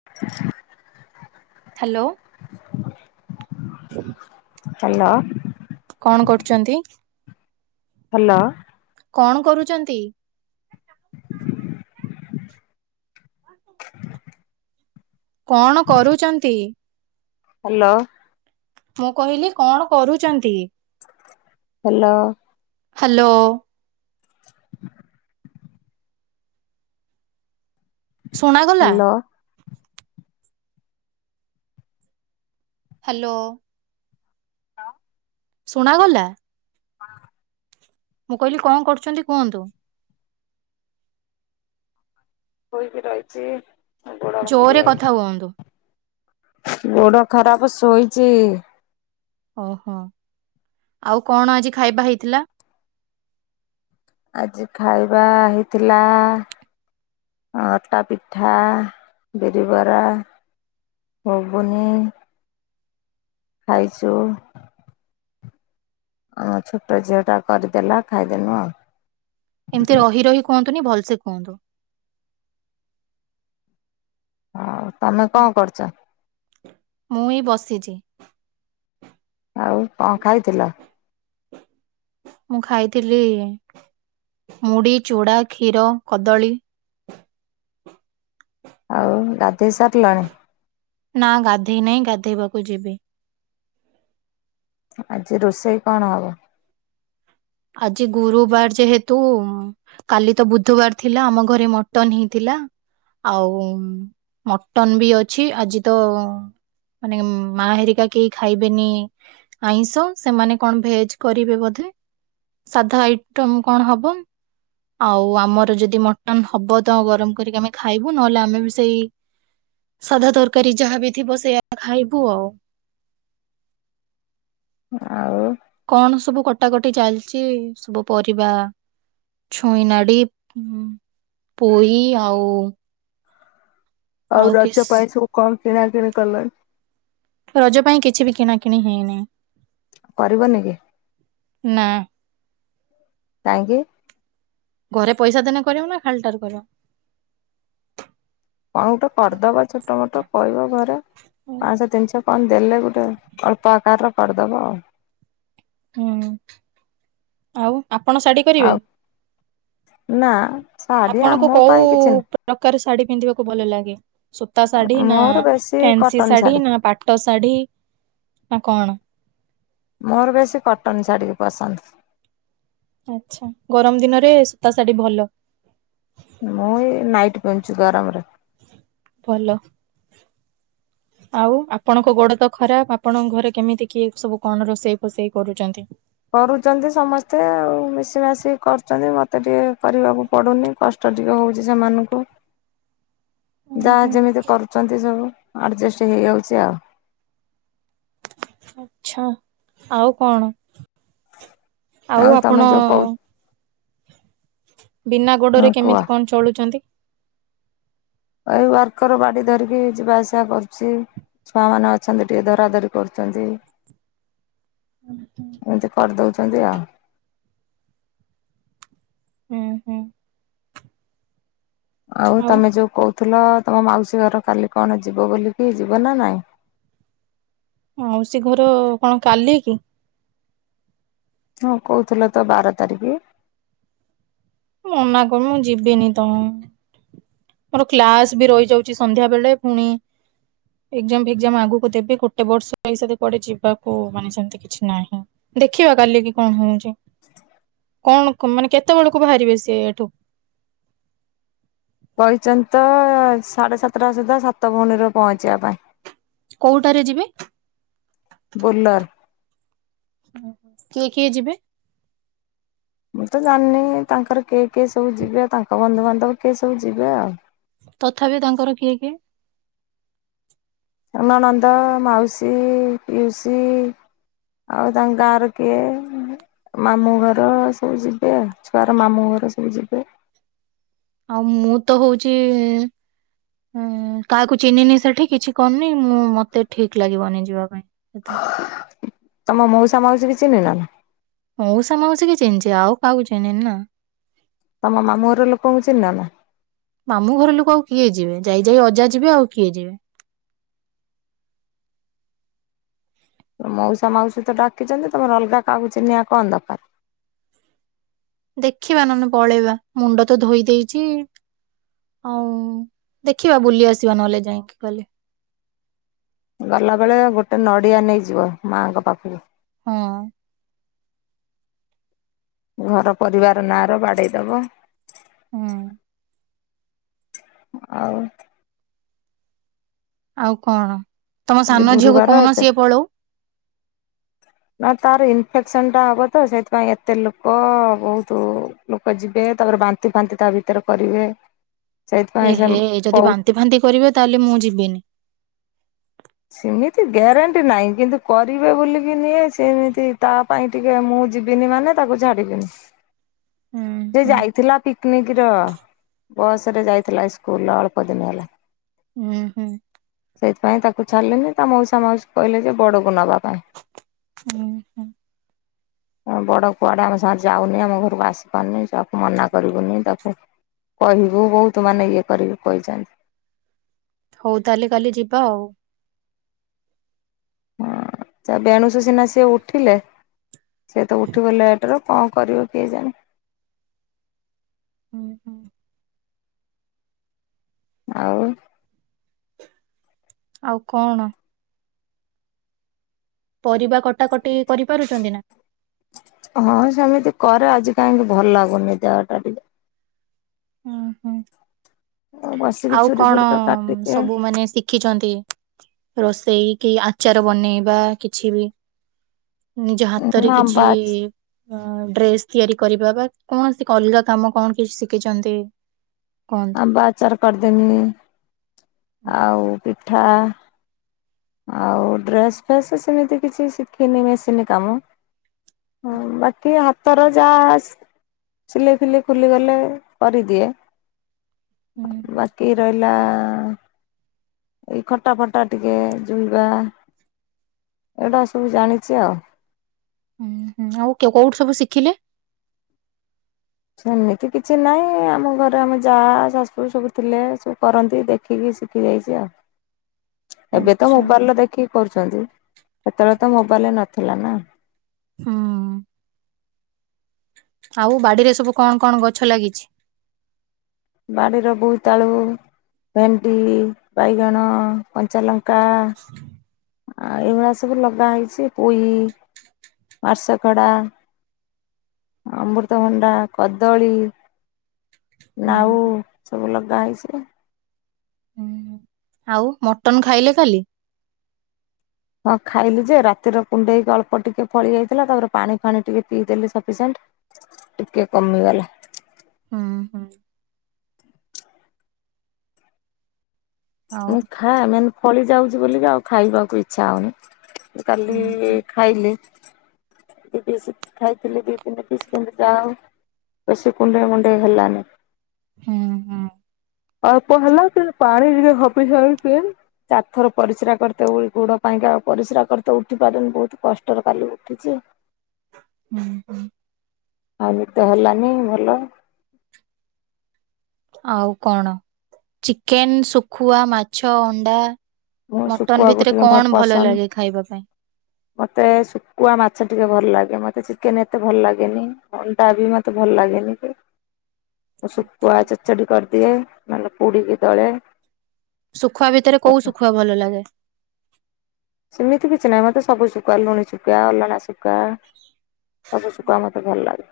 [inaudible] Hello. Hello. କଣ କରୁଛନ୍ତି? Hello. କଣ କରୁଛନ୍ତି? [inaudible] କଣ କରୁଛନ୍ତି? ହ୍ୟାଲୋ। ମୁଁ କହିଲି କଣ କରୁଛନ୍ତି? ହ୍ୟାଲୋ। ହ୍ୟାଲୋ। ଶୁଣାଗଲା? ହାଲୋ। ହ୍ୟାଲୋ। ଶୁଣାଗଲା? ହଁ। ମୁଁ କହିଲି କଣ କରୁଛନ୍ତି କୁହନ୍ତୁ? ହୋଇକି ରହିଛି। ଗୋଡ ଭାଙ୍ଗି ଜୋରରେ କଥା ଯାଇଛି। ହୁଅନ୍ତୁ। ଗୋଡ ଖରାପ ଶୋଇଛି। ଓହୋ ଆଉ କଣ ଆଜି ଖାଇବା ହେଇଥିଲା? ଆଜି ଖାଇବା ହେଇଥିଲା ଅଟା ପିଠା ବିରି ବରା ଭୁଗୁନି ଖାଇଛୁ। ହଁ ଛୋଟ ଝିଅ ଟା କରିଦେଲା ଖାଇଦେନୁ ଆଉ ଏମିତି ରହି ରହି କୁହନ୍ତୁନି ଭଲ ସେ କୁହନ୍ତୁ। ହଉ ତମେ କଣ କରୁଛ? ମୁଁ ଏଇଁ ବସିଛି। ଆଉ କଣ ଖାଇଥିଲ? ମୁଁ ଖାଇଥିଲି ମୁଢି ଚୁଡା କ୍ଷୀର କଦଳୀ ଆଉ ଗାଧୋଇ ସାରିଲାଣି? ନା ଗାଧେଇ ନାହିଁ ଗାଧୋଇବାକୁ ଯିବି ଆଜି ରୋଷେଇ କଣ ହବ? ଆଜି ଗୁରୁବାର ଯେହେତୁ କାଲି ତ ବୁଧବାର ଥିଲା ଆମ ଘରେ ମଟନ ହେଇଥିଲା। ଆଉ ମଟନ ବି ଅଛି ଆଜି ତ ମାନେ ମା ହେରିକା କେହି ଖାଇବେନି ଆଇଁଷ ସେମାନେ କଣ ଭେଜ କରିବେ ବୋଧେ ସାଧା ଆଇଟମ୍ କଣ ହବ? ଆଉ ଆମର ଯଦି ମଟନ ହବ ତ ଗରମ କରିକି ଆମେ ଖାଇବୁ ନହେଲେ ଆମେ ବି ସେଇ ସାଧା ତରକାରୀ ଯାହା ବିି ଥିବ ସେଇୟା ଖାଇବୁ ଆଉ। ଆଉ କଣ ସବୁ କଟାକଟି ଚାଲିଛି ସବୁ ପରିବା? ଛୁଇଁ ନାଡି, ପୋଇ ଆଉ ଆଉ କିସ [inaudible] [inaudible] [inaudible] [inaudible] [inaudible] [inaudible] [inaudible] [inaudible] ଆଉ [inaudible] [inaudible] ଆମ ପାଇଁ କିଛି [inaudible] ନାହିଁ ମୋର ବେଶୀ କଟନ ଶାଢୀ [inaudible] [inaudible] [inaudible] [inaudible] [inaudible] [inaudible] [inaudible] [inaudible] [inaudible] [inaudible] ଉଁ ହୁଁ [inaudible] ଆଉ ତମେ ଯୋଉ କହୁ [inaudible] ହଁ କୁହ [inaudible] [inaudible] [inaudible] [inaudible] [inaudible] [inaudible] ଆଉ [inaudible] [inaudible] [inaudible] [inaudible] [inaudible] [inaudible] [inaudible] [inaudible] [inaudible] [inaudible] [inaudible] [inaudible] [inaudible] [inaudible] ଆଉ ତାଙ୍କ ଗାଁ ର କିଏ ମାମୁଁ ଘର ସବୁ ଯିବେ ଛୁଆର ମାମୁଁ ଘର ସବୁ ଯିବେ। ଆଉ ମୁଁ ତ ହଉଛି ହଁ କାହାକୁ ଚିହ୍ନିନି ସେଠି କିଛି କରିନି ମୁଁ ମତେ ଠିକ ଲାଗିବନି ଯିବା ପାଇଁ। ତୁମ ମଉସା ମାଉସୀ କି ଚି଼ହ୍ନିନ? ମଉସା ମାଉସୀ କି ଚିହ୍ନିଛି ଆଉ କାହାକୁ ଚିହ୍ନିନି ଆଉ। ତମ ମାମୁଁର ଲୋକଙ୍କୁ ଚିହ୍ନ ନା? ମାମୁଁ ଘର ଲୋକ ଆଉ କିଏ ଯିବେ? ଯାଇ ଯାଇ ଅଜା ଯିବେ ଆଉ କିଏ ଯିବେ? ମଉସା ମାଉସୀ ତ ଡାକିଛନ୍ତି ତମର ଅଲଗା କାହାକୁ ଚିନିବା କଣ ଦରକାର? ଦେଖିବା ନହେଲେ ପଳେଇବା ମୁଣ୍ଡ ତ ଧୋଇ ଦେଇଛି। ହଉ ଦେଖିବା ବୁଲି ଆସିବା ନହେଲେ ଯାଇକି କଲି। ଗଲା ବେଳେ ଗୋଟେ ନଡିଆ ନେଇଯିବ ମାଆଙ୍କ ପାଖକୁ। ହଁ। ଘର ପରିବାର ନାଁ ର ବାଡେଇ ଦବ। ହଁ। ଆଉ। ଆଉ କଣ ତମ ଆଜି ସାନ ଝିଅକୁ ଗୁରୁବାର କହୁନ ଏତେ ସିଏ ପଳଉ? ନା ତାର ଇନଫେକ୍ସନ୍ଟା ହବ ତ ସେଇଥିପାଇଁ ଏତେ ଲୋକ ବହୁତ ଲୋକ ଯିବେ ତାପରେ ବାନ୍ତି ଫାନ୍ତି ତା ଭିତରେ କରିବେ। ଏ ସେଇଥିପାଇଁ ସେ ହେ ଯଦି କହୁ ବାନ୍ତି ଫାନ୍ତି କରିବେ ତାହେଲେ ମୁଁ ଯିବିନି। ସେମିତି ଗ୍ୟାରେଣ୍ଟି ନାହିଁ କିନ୍ତୁ କରିବେ ବୋଲିକି ନିଏ ସେମିତି ତା ପାଇଁ ଟିକେ ମୁଁ ଯିବିନି ମାନେ ତାକୁ ଛାଡ଼ିବିନି। [inaudible] ଁ ସେ ଯାଇଥିଲା ପିକନିକ ର ବସ ରେ ଯାଇଥିଲା ସ୍କୁଲ ଅଳ୍ପ ଦିନ ହେଲା। ହୁଁ ହୁଁ। ସେଇଥିପାଇଁ ତାକୁ ଛାଡ଼ିଲିନି ତା ମଉସା ମାଉସୀ କହିଲେ ଯେ ବଡକୁ ନବା ପାଇଁ। [inaudible] ବଡ କୁଆଡେ ଆମ ସାଙ୍ଗରେ ଯାଉନି ଆମ ଘରକୁ ଆସି ପାରୁନି ତାକୁ ମନା କରିବୁନି ତାକୁ କହିବୁ ବହୁତ ମାନେ ଇଏ କରିକି କହିଛନ୍ତି। ହଉ ତାହେଲେ କାଲି ଯିବା ଆଉ। ହଁ ତା ବେଣୁସ ସିନା ସିଏ ଉଠିଲେ। ସେଏ ତ ଉଠିବ ଲେଟ୍ ରେ କରିବ କିଏ ଜାଣେ? ହୁଁ ହୁଁ। ଆଉ। ଆଉ କଣ? ପରିବା କଟାକଟି କରିପାରୁଛନ୍ତି ନା। ହଁ ସେମିତି କରେ ଆଜି କାହିଁକି ଭଲ ଲାଗୁନି ଦେହ ଟା ଟିକେ ହୁଁ ହୁଁ ବସିକି ଆଉ ଛୁରୀ କଣ ଫୁରୀ ର କାଟିକି ସବୁ ମାନେ ଶି ଶଖିଛନ୍ତି ରୋଷେଇ କି ଆଚାର ବନେଇବା କିଛି ବି ନିଜ ମୁଁ ହାତରେ ଆମ୍ବ କିଛି ଡ୍ରେସ୍ ତିଆରି କରିବା ବା କୌଣସି ଅଲଗା କାମ କଣ କିଛି ଶିଖ ଛନ୍ତି କଣ? ବାଚାର କରିଦମି ଆଉ ପିଠା। ଆଉ ଡ୍ରେସ ଫେସ୍ ସେମିତି କିଛି ଶିଖିନି ମେସିନ କାମ ହଁ ବାକି ହାତର ଯାହା ସ ସିଲେଇ ଫିଲେଇ ଖୋଲିଗଲେ କରିଦିଏ। ହୁଁ ବାକି ରହିଲା ଏଇ କଟା ଫଟା ଟିକେ ଚୁଇଁବା ଏଇଡା ସବୁ ଜାଣିଚି ଆଉ। ହୁଁ ହୁଁ ଆଉ କେ କଉଠି ସବୁ ଶିଖିଲେ? ସେମିତି କିଛି ନାଇଁ ଆମ ଘରେ ଆମ ଯାହା ଶାସୁ ସବୁ ଥିଲେ ସବୁ କରନ୍ତି ଦେଖ ଶିଖିକି ଶିଖି ଯାଇଚି ଆଉ। ଏବେ ତ ଆଚ୍ଛା ମୋବାଇଲ ର ଦେଖିକି କରୁଚନ୍ତି ସେତେବେଳେ ତ ମୋବାଇଲ ନଥିଲା ନା। ହୁଁ। ଆଉ ବାଡିରେ ସବୁ କଣ କଣ ଗଛ ଲାଗିଛି? ବାଡ଼ିର ବୋଇତାଳୁ ଭେଣ୍ଡି ବାଇଗଣ କଞ୍ଚାଲଙ୍କା ହ [unintelligible] ଆଉ ଏଇଭଳିଆ ସବୁ ଲଗା ହେଇଚି ପୋଇ ମାର୍ସ ଖଡା ଅମୃତ ଭଣ୍ଡା କଦଳୀ। ହୁଁ ନାଉ ହୁଁ ସବୁ ଲଗା ହେଇଚି ସେରା। ହୁଁ ହୁଁ ଆଉ ମଟନ ଖାଇଲେ କାଲି? ହଁ ଖାଇଲି ଯେ ରାତିରେ କୁଣ୍ଡେଇକି ଅଳ୍ପ ଟିକେ ଫଳି ଯାଇଥିଲା ତାପରେ ପାଣି ଫାଣି ଟିକେ ପିଇଦେଲି ସଫିସିଣ୍ଟ। ଟିକେ କମି ଗଲା। ହୁଁ ହୁଁ। ଆଉ ମୁଁ ଖାଏ ମାନେ ଫଳି ଯାଉଚି ବୋଲି ଆଉ ଖାଇବାକୁ ଇଚ୍ଛା ହଉନି ମୁଁ କାଲି ହୁଁ ହୁଁ ଖାଇଲି ଦି ପିସ୍ ଖାଇଥିଲି ଦି ଦିନ ପିସ୍ କିନ୍ତୁ ତା ବେଶୀ କୁଣ୍ଡେଇ ମୁଣ୍ଡେଇ ହେଲାନି। ହୁଁ। ହୁଁ ଅଳ୍ପ ହେଲା କିନ୍ତୁ ପାଣି ଟିକେ ଶପିଂସେଣ୍ଡ ପିଲି ଚାରି ଥର ପରିସ୍ରା କରିତେ ଓଇ ଗୋଡ ପାଇଁକା ଆଉ ପରିସ୍ରା କରିତେ ଉଠି ପାରୁନି ବହୁତ କଷ୍ଟର କାଲି ଉଠିଛି। ହୁଁ ହୁଁ। ଆଉ ନିଦ ହେଲାନି ଭଲ ଆଉ କଣ ଚିକେନ ଶୁଖୁଆ ମାଛ ଅଣ୍ଡା ମୁଁ ମଟନ ଶୁଖୁଆକୁ ଭିତରେ ଟିକେ ମୋର କଣ ଭଲ ପସନ୍ଦ। ଲାଗେ ଖାଇବା ପାଇଁ? ମତେ ଶୁଖୁଆ ମାଛ ଟିକେ ଭଲ ଲାଗେ ମତେ ଚିକେନ ଏତେ ଭଲ ଲାଗେନି। ଅଣ୍ଡା ବି ମତେ ଭଲ ଲାଗେନି କି। [inaudible] ତ ଶୁଖୁଆ ଆଚ୍ଛା। ଚଡ଼ଚଡି କରିଦିଏ ନହେଲେ ପୁଡିକି ଦଳେ। ଶୁଖୁଆ ଭିତରେ କୋଉ ଶୁଖୁଆ ଭଲ ଲାଗେ? ସେମିତି କିଛି ନାହିଁ ମତେ ସବୁ ଶୁଖୁଆ ଲୁଣି ଶୁଖୁଆ ଅଲଣା ଶୁକ କୁଆ ସବୁ ଶୁକୁଆ ମତେ ଭଲ ଲାଗେ।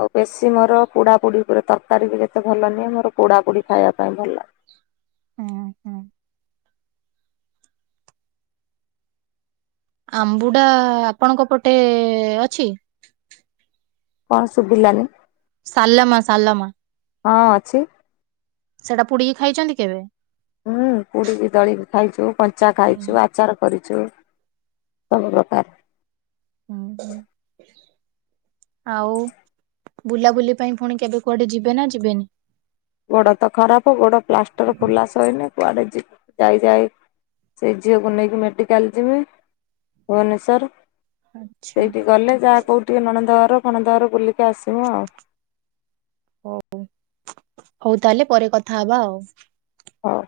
ଆଉ ବେଶୀ ମୋର ପୋଡା ପୋଡି। ମୋର ତରକାରୀ ଯେତେ ଭଲ ନୁହେ ମୋର ପୋଡା ପୋଡି ଖାଇବା ପାଇଁ ଭଲ। ଉ ହୁଁ। ଆମ୍ବୁଡା ଆପଣଙ୍କ ପଟେ ଅଛି? କଣ ଶୁଭିଲାନି। ସାଲମ ସାଲମ। ହଁ ଅଛି। ସେଟା ପୁଡିକି ଖାଇଚନ୍ତି କେବେ? ହୁଁ ପୁଡିକି ଦଳିକି ଖାଇଛୁ କଞ୍ଚା ହୁଁ। ଖାଇଛୁ ଆ ଆଚାର କରିଛୁ ସବୁ ପ୍ରକାର। ହୁଁ ହୁଁ ଆଉ ବୁଲାବୁଲି ପାଇଁ ପୁଣି କେବେ କୁଆଡେ ଯିବେ ନା ଯିବେନି? ଗୋଡ଼ ତ ଖରାପ ଗୋଡ ପ୍ଲାଷ୍ଟର ଖୋଲାସଇଲେ କୁଆଡେ ଯିବି ଯାଇ ଯାଇ ସେ ଝିଅକୁ ନେଇକି ମେଡିକାଲ ଯିବି ଭୁବନେଶ୍ଵର। ଆଚ୍ଛା। ସେଇଠି ଗଲେ ଯାହା କୋଉ ଟିକେ ନଣନ୍ଦଘର ଫଣନ୍ଦଘର ବୁଲିକି ଆସିମୁଁ ଆଉ। ହଉ ତାହେଲେ ପରେ କଥା ହବା ଆଉ। ହଉ।